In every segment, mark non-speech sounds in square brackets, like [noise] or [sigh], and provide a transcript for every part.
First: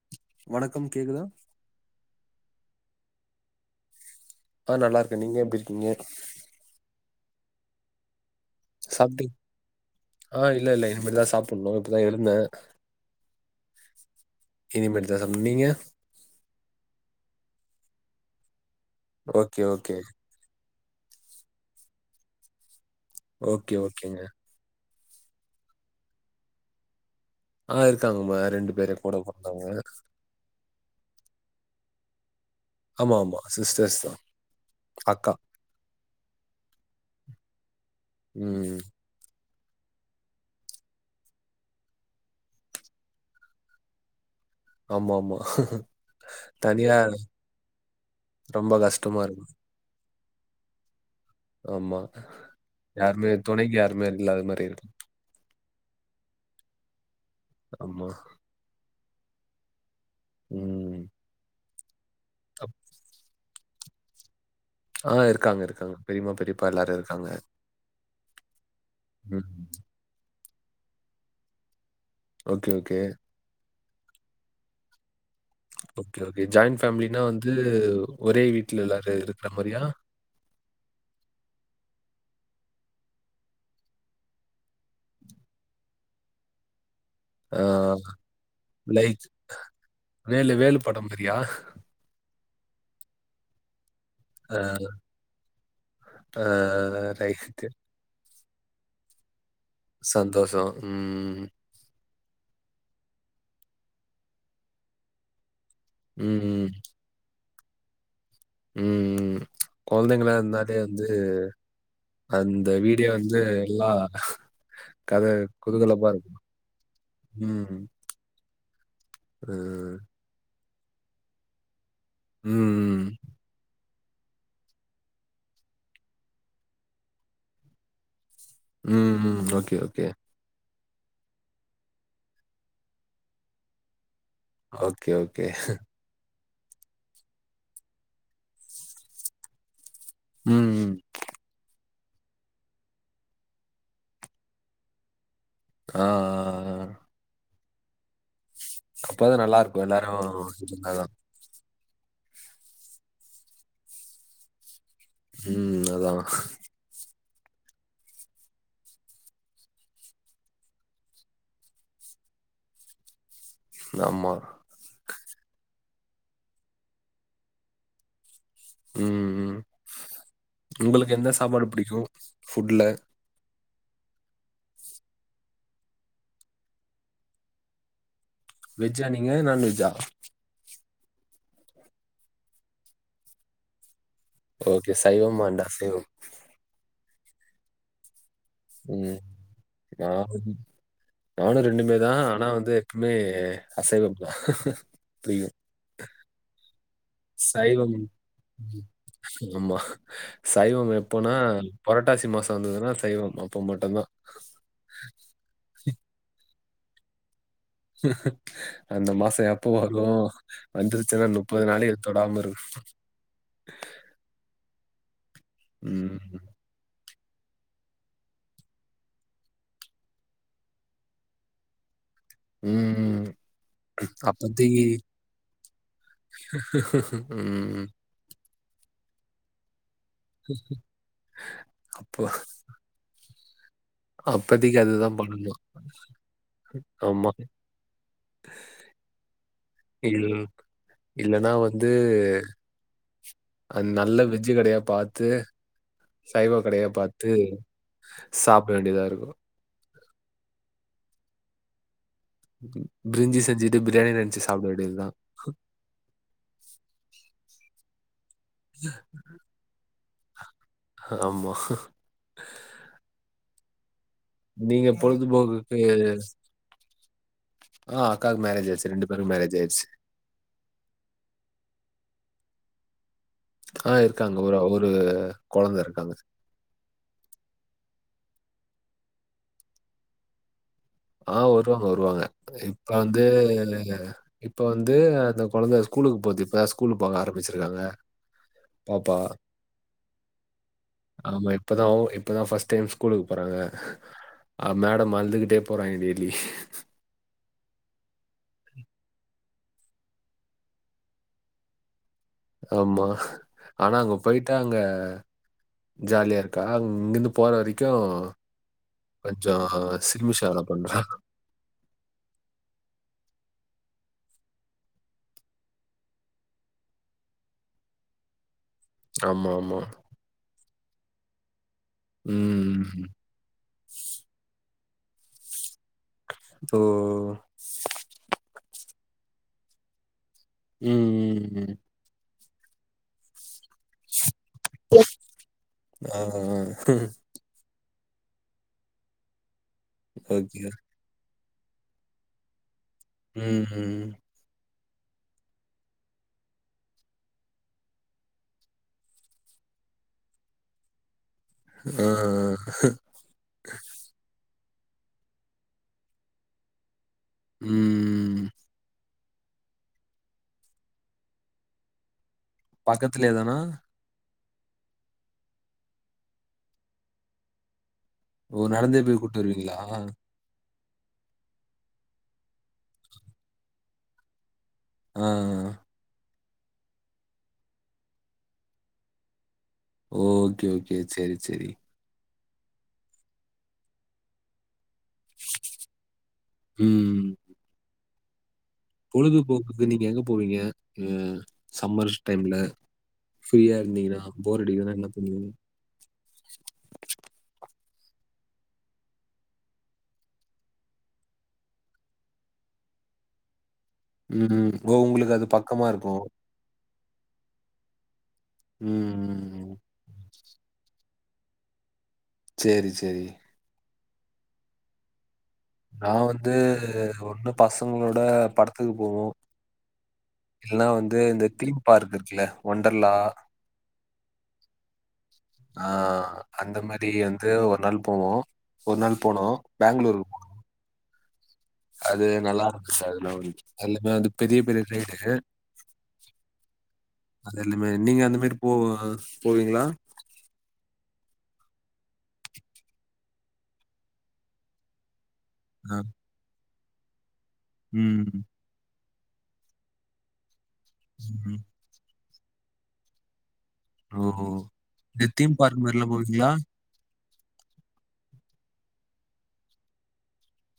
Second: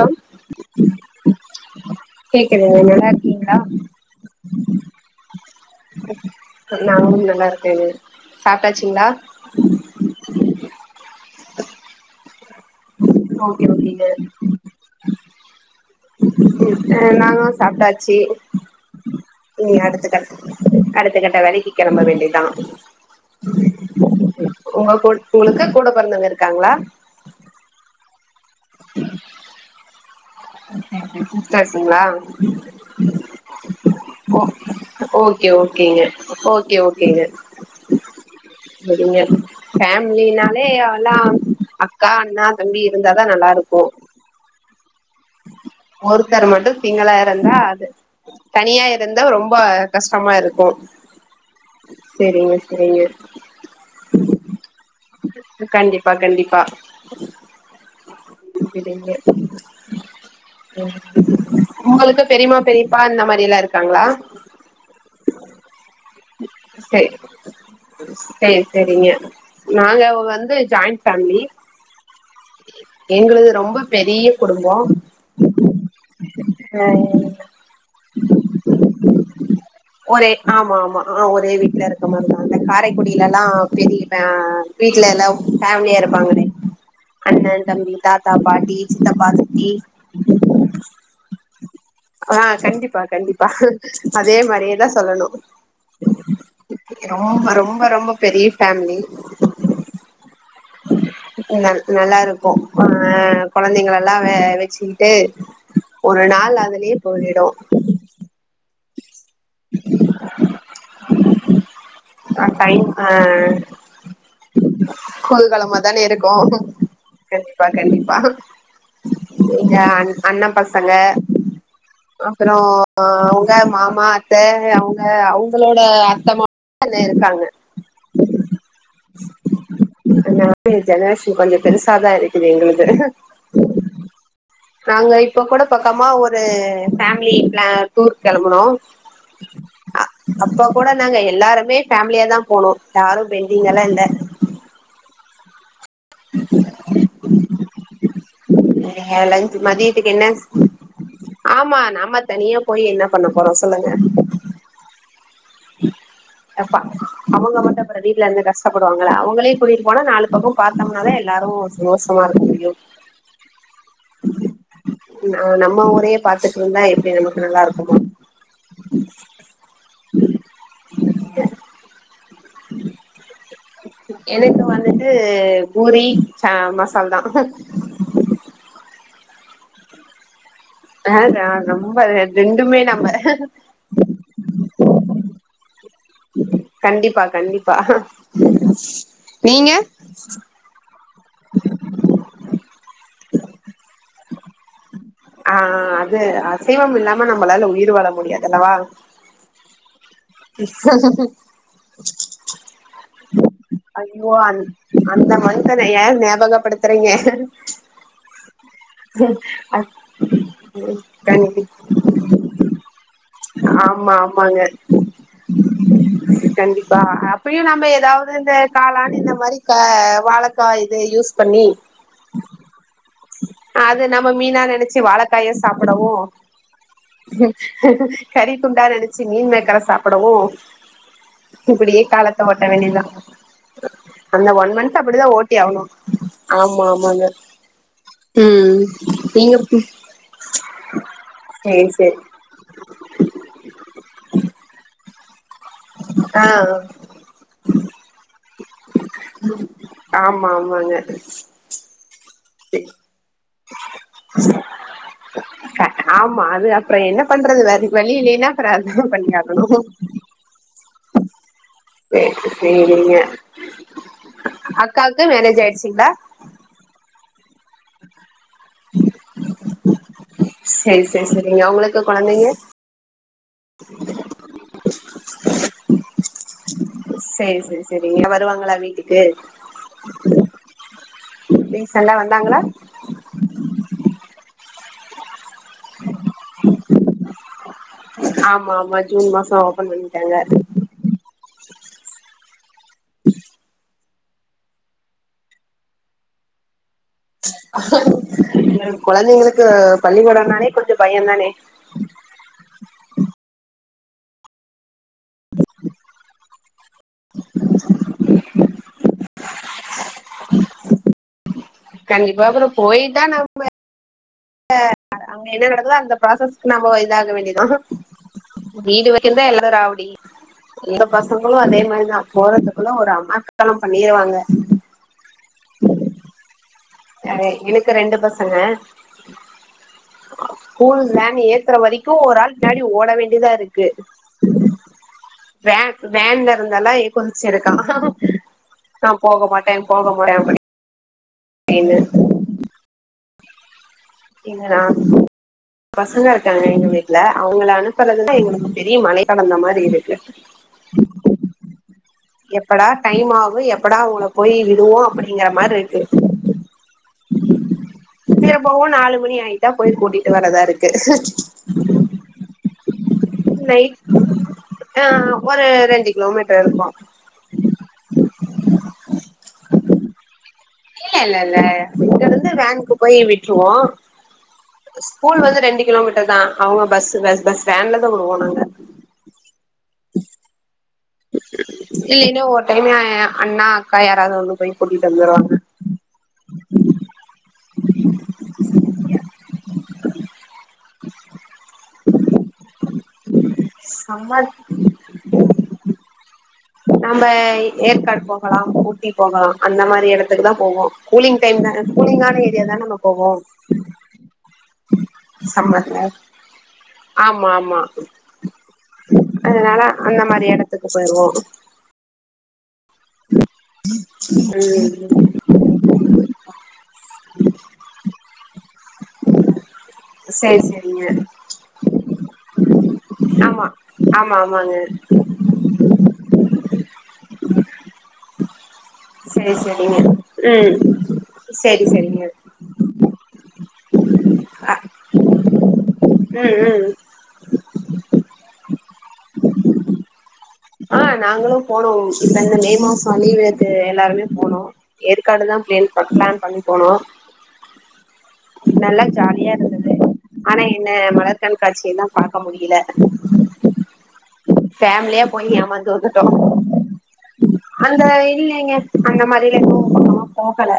Hello வணக்கம் கேக்குதா கேக்குதுங்க நல்லா இருக்கீங்களா ஆ நல்லாருக்கே நீங்க எப்டி இருக்கீங்க நாங்களு நல்லாருக்கேங்க சாப்ட்டாச்சுங்களா சாப்ட்டீங் ஆ இல்ல இல்ல இனிமேதா சாப்புட்னு இப்பதா எழுந்தே ஓகே ஓகேங்க இனிமேட்தா சா நீங்க ம் அ நாங்க சாப்ட்டாச்சி ஓகே இனி ஓகே அடுத்து க அடுத்த கட்ட வேலைக்கி கெளம்ப வேண்டியதா ஓகே ஓகேங்க ஒங்க கூட ஒங்ளுக்கு கூட பொறந்தவங்க இருக்காங்களா ஆ இருக்காங்கமா ரெண்டு பேரு கூட பொறந்தவங்க சிஸ்டர்ஸ்ங்களா ஆமா ஆமா சிஸ்டர்ஸ் தா அக்கா ஓகே ஓகேங்க ஓகே ஓகேங்க ம் சரிங்க ஃபேமிலினாலே அலா அக்கா அண்ணா தம்பி இருந்தாதா நல்லா இருக்கு ஆமாமா ஒருத்தர் மட்டு சிங்களா இருந்தா அது ரொம்ப தனியா கஷ்டமா இருந்தா இருக்கு ரொம்ப கஷ்டமா இருக்கு செரிங்க செரிங்க தொனைக்கு யாருமே இல்லாத மாரி இருக்கு கண்டிப்பா கண்டிப்பா ஆமா ம் உங்களுக்கு பெரிம்மா அப்- பெரிப்பா அந்த மாரில்லா இருக்காங்களா ஆ இருக்காங்க இருக்காங்க பெரிம்மா பெரிப்பா எல்லாரு இருக்காங்க சேரி சேரிங்க ம் நாங்க வந்து ஜாயிண்ட் ஃபேமிலி ஓகே ஓகே எங்களுது ரொம்ப பெரிய குடும்போ ஓகே ஓகே ஜாயிண்ட் ஆ ஃபேமிலினா வந்து ஒரே வீட்ல எல்லாரு இருக்கற மாரியா ஒரே ஆமா ஆமா ஆ ஒரே வீட்ல இருக்க மாரிதா அந்த காரைக்குடிலலா பெரிய ஆ வீட்லலா ஃபேமிலியா இருப்பாங்களே அண்ண ஆ தம்பி தாத்தா பாட்டி லைக் சித்தப்பா சித்தி வேலு வேலு படம் மாரியா ஆ கண்டிப்பா கண்டிப்பா அதே ஆ மாரியே தா சொல்லனு ஆ ரொம்ப ரைட். ரொம்ப ரொம்ப பெரிய ஃபேமிலி சந்தோஷோ நல் நல்லாருக்கோ ஆ கொழந்தைங்களலா வெச்சிக்கிட்டு ஒரு நாள் ம். அதுலயே போயிடு ம் ம் கொழந்தைங்கள்லா இருந்தாலே வந்து அந்த வீடே வந்து எல்லா கத கோல்கலமா தானே குதூகலமா இருக்கும். இருக்கு கண்டிப்பா ம். கண்டிப்பா எங்க ம். அண் அண்ண பசங்க அப்றோ ஆ ம். அவுங்க மாமா அத்த அவுங்க அவுங்களோட அத்த மாமா இன்னு இருக்காங்க ம் ம் ஓகே ஓகே எங்க ஜெனரேஷன் கொஞ்சோ பெருசாதா இருக்குது எங்களுது ஓகே, நாங்க இப்ப ஓகே. கூட பக்கமா ஒரு இது ஃபேமிலி பிளா டூர் கெளம்புனோ ஆ அப்ப கூட ம். நாங்க எல்லாருமே ஃபேமிலியா தா போனோ யாரு பெண்டிங்கெல்லா இல்ல ஆ ஆ ஆ. ஆ அப்பதான் லஞ் நல்லாருக்கும். மதியத்துக்கு எல்லாரும் என்ன இருந்தா தான். ஆமா நம்ம தனியா போய் என்ன பண்ண போறோ சொல்லுங்க ம் அதா எங்கப்பா அவங்க மட்டு அப்புற வீட்டல இருந்து கஷ்டப்படுவாங்கல்ல அவுங்களையு கூட்டிட்டு போனா நாலு பக்கம் பாத்தோம்னாலா எல்லாரு சந்தோஷமா இருக்கு ஆம்மா நா நம்ம ஊரையே பாத்துட்டு இருந்தா எப்டி நமக்கு நல்லா இருக்குமா ம் ம் உங்களுக்கு எந்த சாப்பாடு புடிக்கும் ஃபுட்ல எனக்கு வந்துட்டு பூரி ச மசால் தா வெஜ்ஜா நீங்க நான் வெஜ்ஜா ஆ நா நம்ம ரெண்டுமே நம்ம ஓகே சைவம் அண்ட் அசைவம் கண்டிப்பா கண்டிப்பா சேர் நீங்க நானுமே நானு ரெண்டுமே தா ஆனா வந்து இங்க ஏ அசைவமா புரிய்து ஆ அது அசைவம் இல்லாம நம்மளால உயிர் வாழ முடியாது அல்லவா செரிமா சைவம் எப்போனா பொரட்டாசி மாச வந்ததுனா சைவம் அப்ப மட்டுதா ஐயோ அந் அந்த மந்த்தன ஏ ஞாபகப்படுத்துறீங்க அந்த மாச எப்போ வரு வந்துருச்சுனா கண்டி நுப்பது நாளைக்கு தொடாம இருக்ணு ஆமா ஆமாங்க ம் பா அப்டியு நம்ப எதாவ்து இந்த காளான் இந்த மாரி க வாழக்கா இத யூஸ் பண்ணி ம் ம் அது நம்ம மீனா நெனச்சு வாழைக்காய சாப்புடவு ம் கறித் துண்டா நெனச்சு மீன் மேக்கர சாப்புடவு இப்டியே அப்போ காலத்த ஒட்ட வேண்டிய தா அந்த ஒன் அப்போதைக்கு மந்த் அதுதான் அப்டிதா ஓட்டி பண்ணணும் ஆகணு ஆமா ஆமாங்க ம் நீங்க ம் இல் இல்லைன்னா சேரி சேரி அங் நல்ல வெஜ்ஜு கடயா பாத் து ஆ சைவ கடயா பாத்து சாப்ட வேண்டியதா இருக்கு ஆமா ஆமாங்க பிரிஞ்சி செஞ்சுட்டு பிரியாணின் நெனச்சு சாப்ட வேண்டியதுதா அ ஆமா அது அப்ற என்ன பண்றது வேற வழி இல்லைனா அப்ற அதா பண்ணியாகணு ஆமா. சேரி சேரிங்க நீங்க அக்காக்கு பொழுது மேரேஜ் போக்குக்கு ஆயிடுச்சுங்களா ஆ அக்காக்கு மேரேஜ் ஆய்ருச்சு ரெண்டு பேருக்கு மேரேஜ் ஆய்ருச்சு சேரி சேரி சேரிங்க அவ்ங்களுக்கு கொழந்தைங்க ஆ இருக்காங்க ஒரா ஒரு கொழந்த இருக்காங்க சேரி சேரி சேரிங்க வருவாங்களா வீட்டுக்கு ஆ வருவாங்க ரீசண்டா வருவாங்க வந்தாங்களா இப்ப வந்து இப்ப வந்து அந்த கொழந்த ஸ்கூலுக்கு போது இப்ப ஸ்கூலுக்கு போக ஆரம்மிச்சிருக்காங்க ஆமா ஆமா ஜூன் மாச ஓப்பன் பண்ணிட்டாங்க ஆமா இப்பதா இப்பதா ஃபஸ்ட் டைம் ஸ்கூலுக்கு போறாங்க அ மேடம் அழுதுக்கிட்டே போறாங்க டெய்லி கொழந்தைங்களுக்கு பள்ளிக்கொட நாளே கொஞ்ச பயந்தானே ஆமா ஆனா அங்க போயிட்டா அங்க ஜாலியா இருக் கா இங்கிருந்து போற வரைக்கு கொஞ்சோ சில்மிஷ வேல பண்றா கண்டிப்பா அப்பற போயிதா நம்ப அ அங் அங்க என்ன நடக்குதோ அந்த ப்ராசஸ்க்கு நம்ம இதாக வேண்டியதா வீடு வக்கிரதா ஆமா எல்லா ஆமா ராவுடி எங்க பசங்களு அதே மாதி ரிதா ம் போறத்துக்குள்ள ஒரு அமர்க்கல பண்ணிருவாங்க தோ அதே எனக்கு ரெண்டு பசங்க ஸ்கூல் வேன் ம் ஏத்துற வரைக்கு ஒராள் பின்னாடி ஓட வேண்டியதா இருக் கு வேன் ஆ வேன்ல இருந்தல்லா இப்ப சிருக்கா நா போக மாட்டே போக மாட்டே ஓகே எங்க ம் ம் இல்ல நா பசங்க இருக்காங்க எங்க வீட்ல அவுங்கள அனுப்புறதுதா எங்களுக்கு பெரிய மலைய கடந்த மாரி இருக்கு ஆ எப்படா டைம் ஆகு எப்படா அவுங்கள போய் விடுவோ அப்டிங்கற மாரி இருக்கு ம் திரும்பவு நாலு மணி ஆயிட்டா போய் கூட்டிட்டு வரதா இருக்கு பக்கத்துலேயே தானா நைட் ஆ ஒரு ரெண்டு கிலோமீட்டர் இருக்கும் ஓ நடந்தே போய் கூட்டு வருவீங்களா இல்ல இல்ல இல்ல இங்க இருந்து வேனுக்கு போய் விட்ருவோ ஆ ஸ்கூல் வந்து ரெண்டு கிலோமீட்டர் தா அவுங்க பஸ் பஸ் வேன்ல தா உடுவோ நாங்க ஒ ஓகே ஓகே செரி செரி இல்லைன்னா ஒரு டைமே ஏ அண்ணா அக்கா யாராது ஒன்னு போயி கூட்டிட்டு வந்துடுவாங்க ம் பொழுதுபோக்குக்கு நீங்க எங்க போவீங்க ம் சம்மர்ஸ் டைம்ல ஃப்ரீயா இருந்திங்கனா செம்ம போர் அடிக்குதுனா என்ன பண்வீங்க நம்ம ஏற்காடு போகலா ஊட்டி போகலா அந்த மாரி எடத்துக்குதா போவோ கூலிங் டைம்தாங்க கூலிங்கான ஏரியா தானே நாம்ம போவோ ம் ம் ஓ உங்களுக்கு அது பக்கமா இருக்கு ஆமா ஆமா ம் அதனால அந்த மாரி எடத்துக்கு போயிருவோ சேரி சேரி உம் நா வந்து ஒன்னு பசங்களோட படத்துக்கு போவோ சரி இல்லனா சரிங்க வந்து இந்த தீம் பார்க் இருக்குல்ல ஒண்டர்லா ஆமா ஆமா ஆமாங்க ஆ அந்த மாரி வந்து ஒரு நாள் போவோ ஒரு நாள் போனோ சரி சரிங்க பெங்களூருக்கு ம் சரி அது சரிங்க நல்லா இருந்து சார் அது [unintelligible] அது எல்லாமே வந்து பெரிய அ பெரிய ட்ரெயினு ம் ம் அது எல்லமே நீங்க அந்த மாரி போவ போவீங்ளா ஆ நாங்களு போனோ இப்ப இந்த மே மாசம் லீவுக்கு எல்லாருமே போனோ ஏற்காடுதா ப்ளேன் அ. பண் ப்ளான் பண்ணி போனோ ம் நல்லா ஜாலியா இருந்துனது ஆனா என்ன மலர் ம். கண்காட்சியெல்லா பாக்க முடியில ஓ! ஃபேமிலியா இந்த போயி தீம் பார்க் ஏமாந்து மாரிலாம் வந்துட்டோ போவீங்களா? அந்த இல்லிங்க அந்த மாரிலா எதுவு சுத்தமா போகல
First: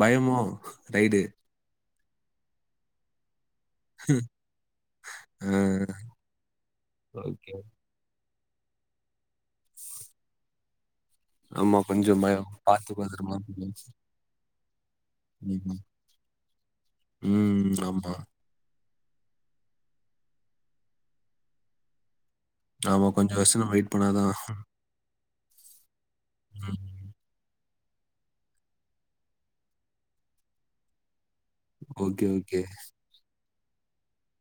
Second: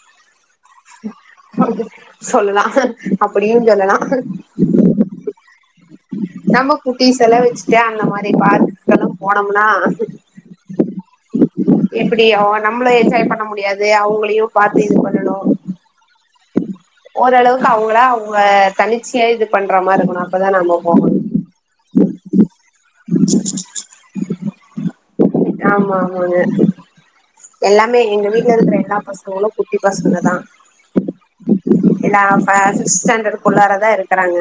பயமோ ரைடு அ சொல்லலா அப்படியு சொல்லலா ஆ நம்ம குட்டிஸ் எல்லா ஓகே. வெச்சுட்டு அந்த மாரி பார்க்கு எல்லா போனோம்னா ஆமா கொஞ்சம் எப்புடியு பயம். நம்ளு பார்த்து என்ஜாய் பத்திரமா பண்ண போணும். முடியாது அவுங்களையு பாத்து இது பண்ணணு ம். ஓரளவுக்கு ம். அவுங்களா ஆமா. அவுங்க தனிச்சியா இது பண்ற மாரி இருக்கணு அப்பதா நம்ம போகணு ஆமா கொஞ்சோ வருஷோ நம்ம வெயிட் பண்ணாதா ஆமா ஆமாங்க ம். எல்லாமே எங்க வீட்ல இருக்கிற எல்லா பசங்களு குட்டி பசங்க தா எல்லா ஓகே, பச ஓகே. சிஸ் ஸ்டாண்டர்க்குள்ளாரதா இருக்குறாங்க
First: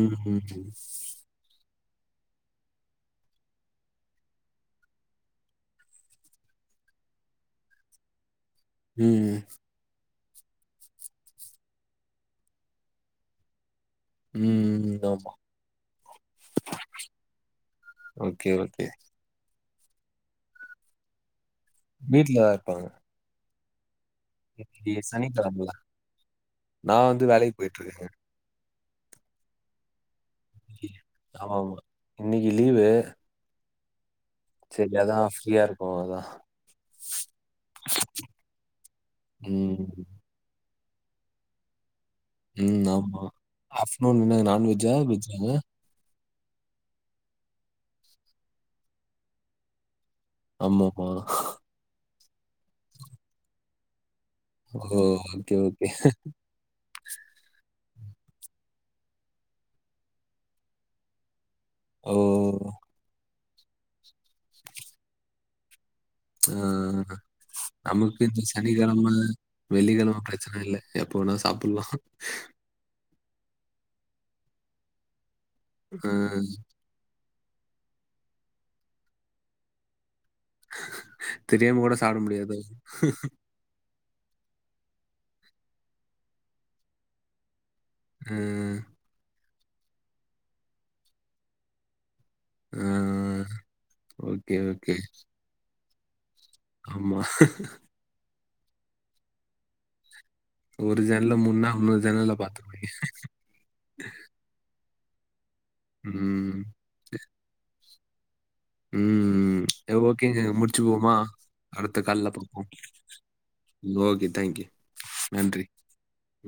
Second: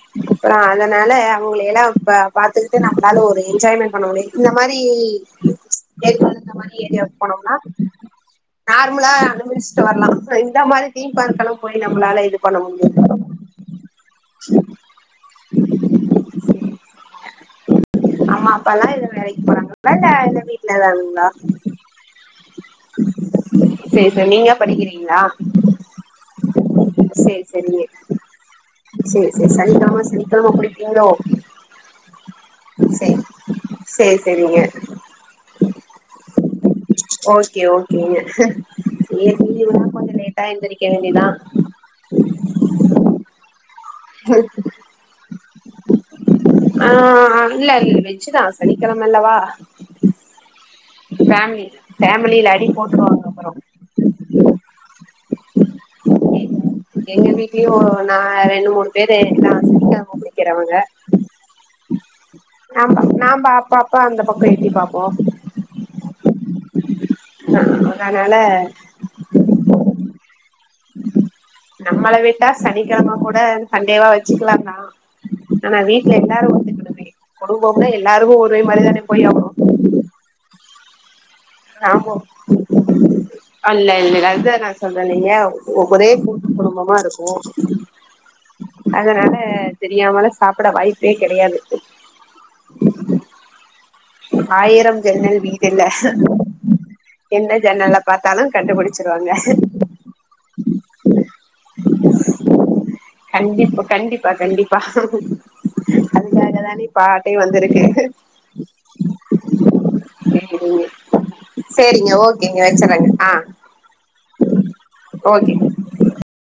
ம், அப்றோ ம், அதனால அவங்களைலா இப்ப பாத்துக்கிட்டு நம்ளால ஒரு என்ஜாய்மெண்ட் பண்ண முடி இந்த மாரி ஹெல்ப் இந்த மாரி ஏரியாவுக்கு போனோம்னா நார்முலா ம், அணுமிஸ் வரலா இந்த மாரி தீம் பார்க்கெல்லா போய் நம்மளால இது பண்ண முடியாத ம் ம் ஆமா ஓகே, அம்மா ஓகே. அப்பாலா இல்ல வேலைக்கு போறாங்க வாங்க இல்ல வீட்லதாங்களா வீட்டு்லதா இருப்பாங்க சேர் சேரி நீங்க இன்னைக்கு படிக்கிறீங்களா சனிக்கிழமல. நான் வந்து சேரி வேலைக்கு சேரிங்க போயிட்டுருக்கேன். சேர் சேர் சனிக்கெழம சனிக்கெழம குளிப்பீங்களோ ஆமா ஆமா இன்னிக்கு லீவு சேர் சேரிங்க திங்கள் தா ஃப்ரீயா இருக்கு அதா ஓகே ஓகே ஏ லீவுனா ம், கொஞ்சோ லேட்டா எழுந்திருக்க வேண்டியதா ம் ஆமா ஹஸ்பண்ட் என்னது நான்வெஜ்ஜா வெஜ்ஜாங்க ஆ இல்ல வெஜ் தா சனிக்கிழமல்லவா ஆமாமா. ஃபேமிலி ஃபேமிலில அடி போட்ருவாங்க அப்றோ ஓ ஓகே ஓகே எங்க வீட்லியு நா ரெண்டு மூணு பேரு எல்லா சனிக்கிழம குளிக்கிறவங்க ஓ ஆமா நாம்ப அப்ப அப்ப அந்த பக்கோ எட்டி பாப்போ ஆஆ நமக்கு அதனால இந்த சனிக்கிழம வெள்ளிக்கிழம பிரச்சன‌ இல்ல எப்போ வேணா சாப்பிடலாம். நம்மள விட்டா சனிக்கிழம கூட சண்டேவா வச்சீக்கலா தா ஆனா வீட்ல ஆ. எல்லாரு ஒத்துக்கணுமே குடும்பம்ன எல்லாரு ஒரே மாரி தானே போய் ஆவனு தெரியாம கூட சாப்ட முடியாதோ அல்ல இல்லடா அதா நா சொல்றேலிங்க ஒரே கூட்டு குடும்பமா இருக்கு ஆ அதனால தெரியாமலா சாப்பிட வாய்ப்பே கெடையாது ஆ ஆ ஆயிரம் ஜன்னல் வீடு இல்ல ஆமா. என்ன ஜன்னல்ல பாத்தாலு கண்டுபிடிச்சிருவாங்க ஒரு ஜன்ல்ல முடுன்னா அம்பது ஜன்னல்ல பாத்துக முடியு கண்டிப்பா கண்டிப் ப்பா கண்டிப்பா ம் தனி பாட்டே வந்திருக்கு ம்ம் ஓகேங்க முடிச்சு போமா அடுத்த சேரிங்க கால்ல ஓகேங்க பாப்போ வச்சறேங்க ஆ ஓகே டேங்க்யூ ஓகே நன்றி ம்.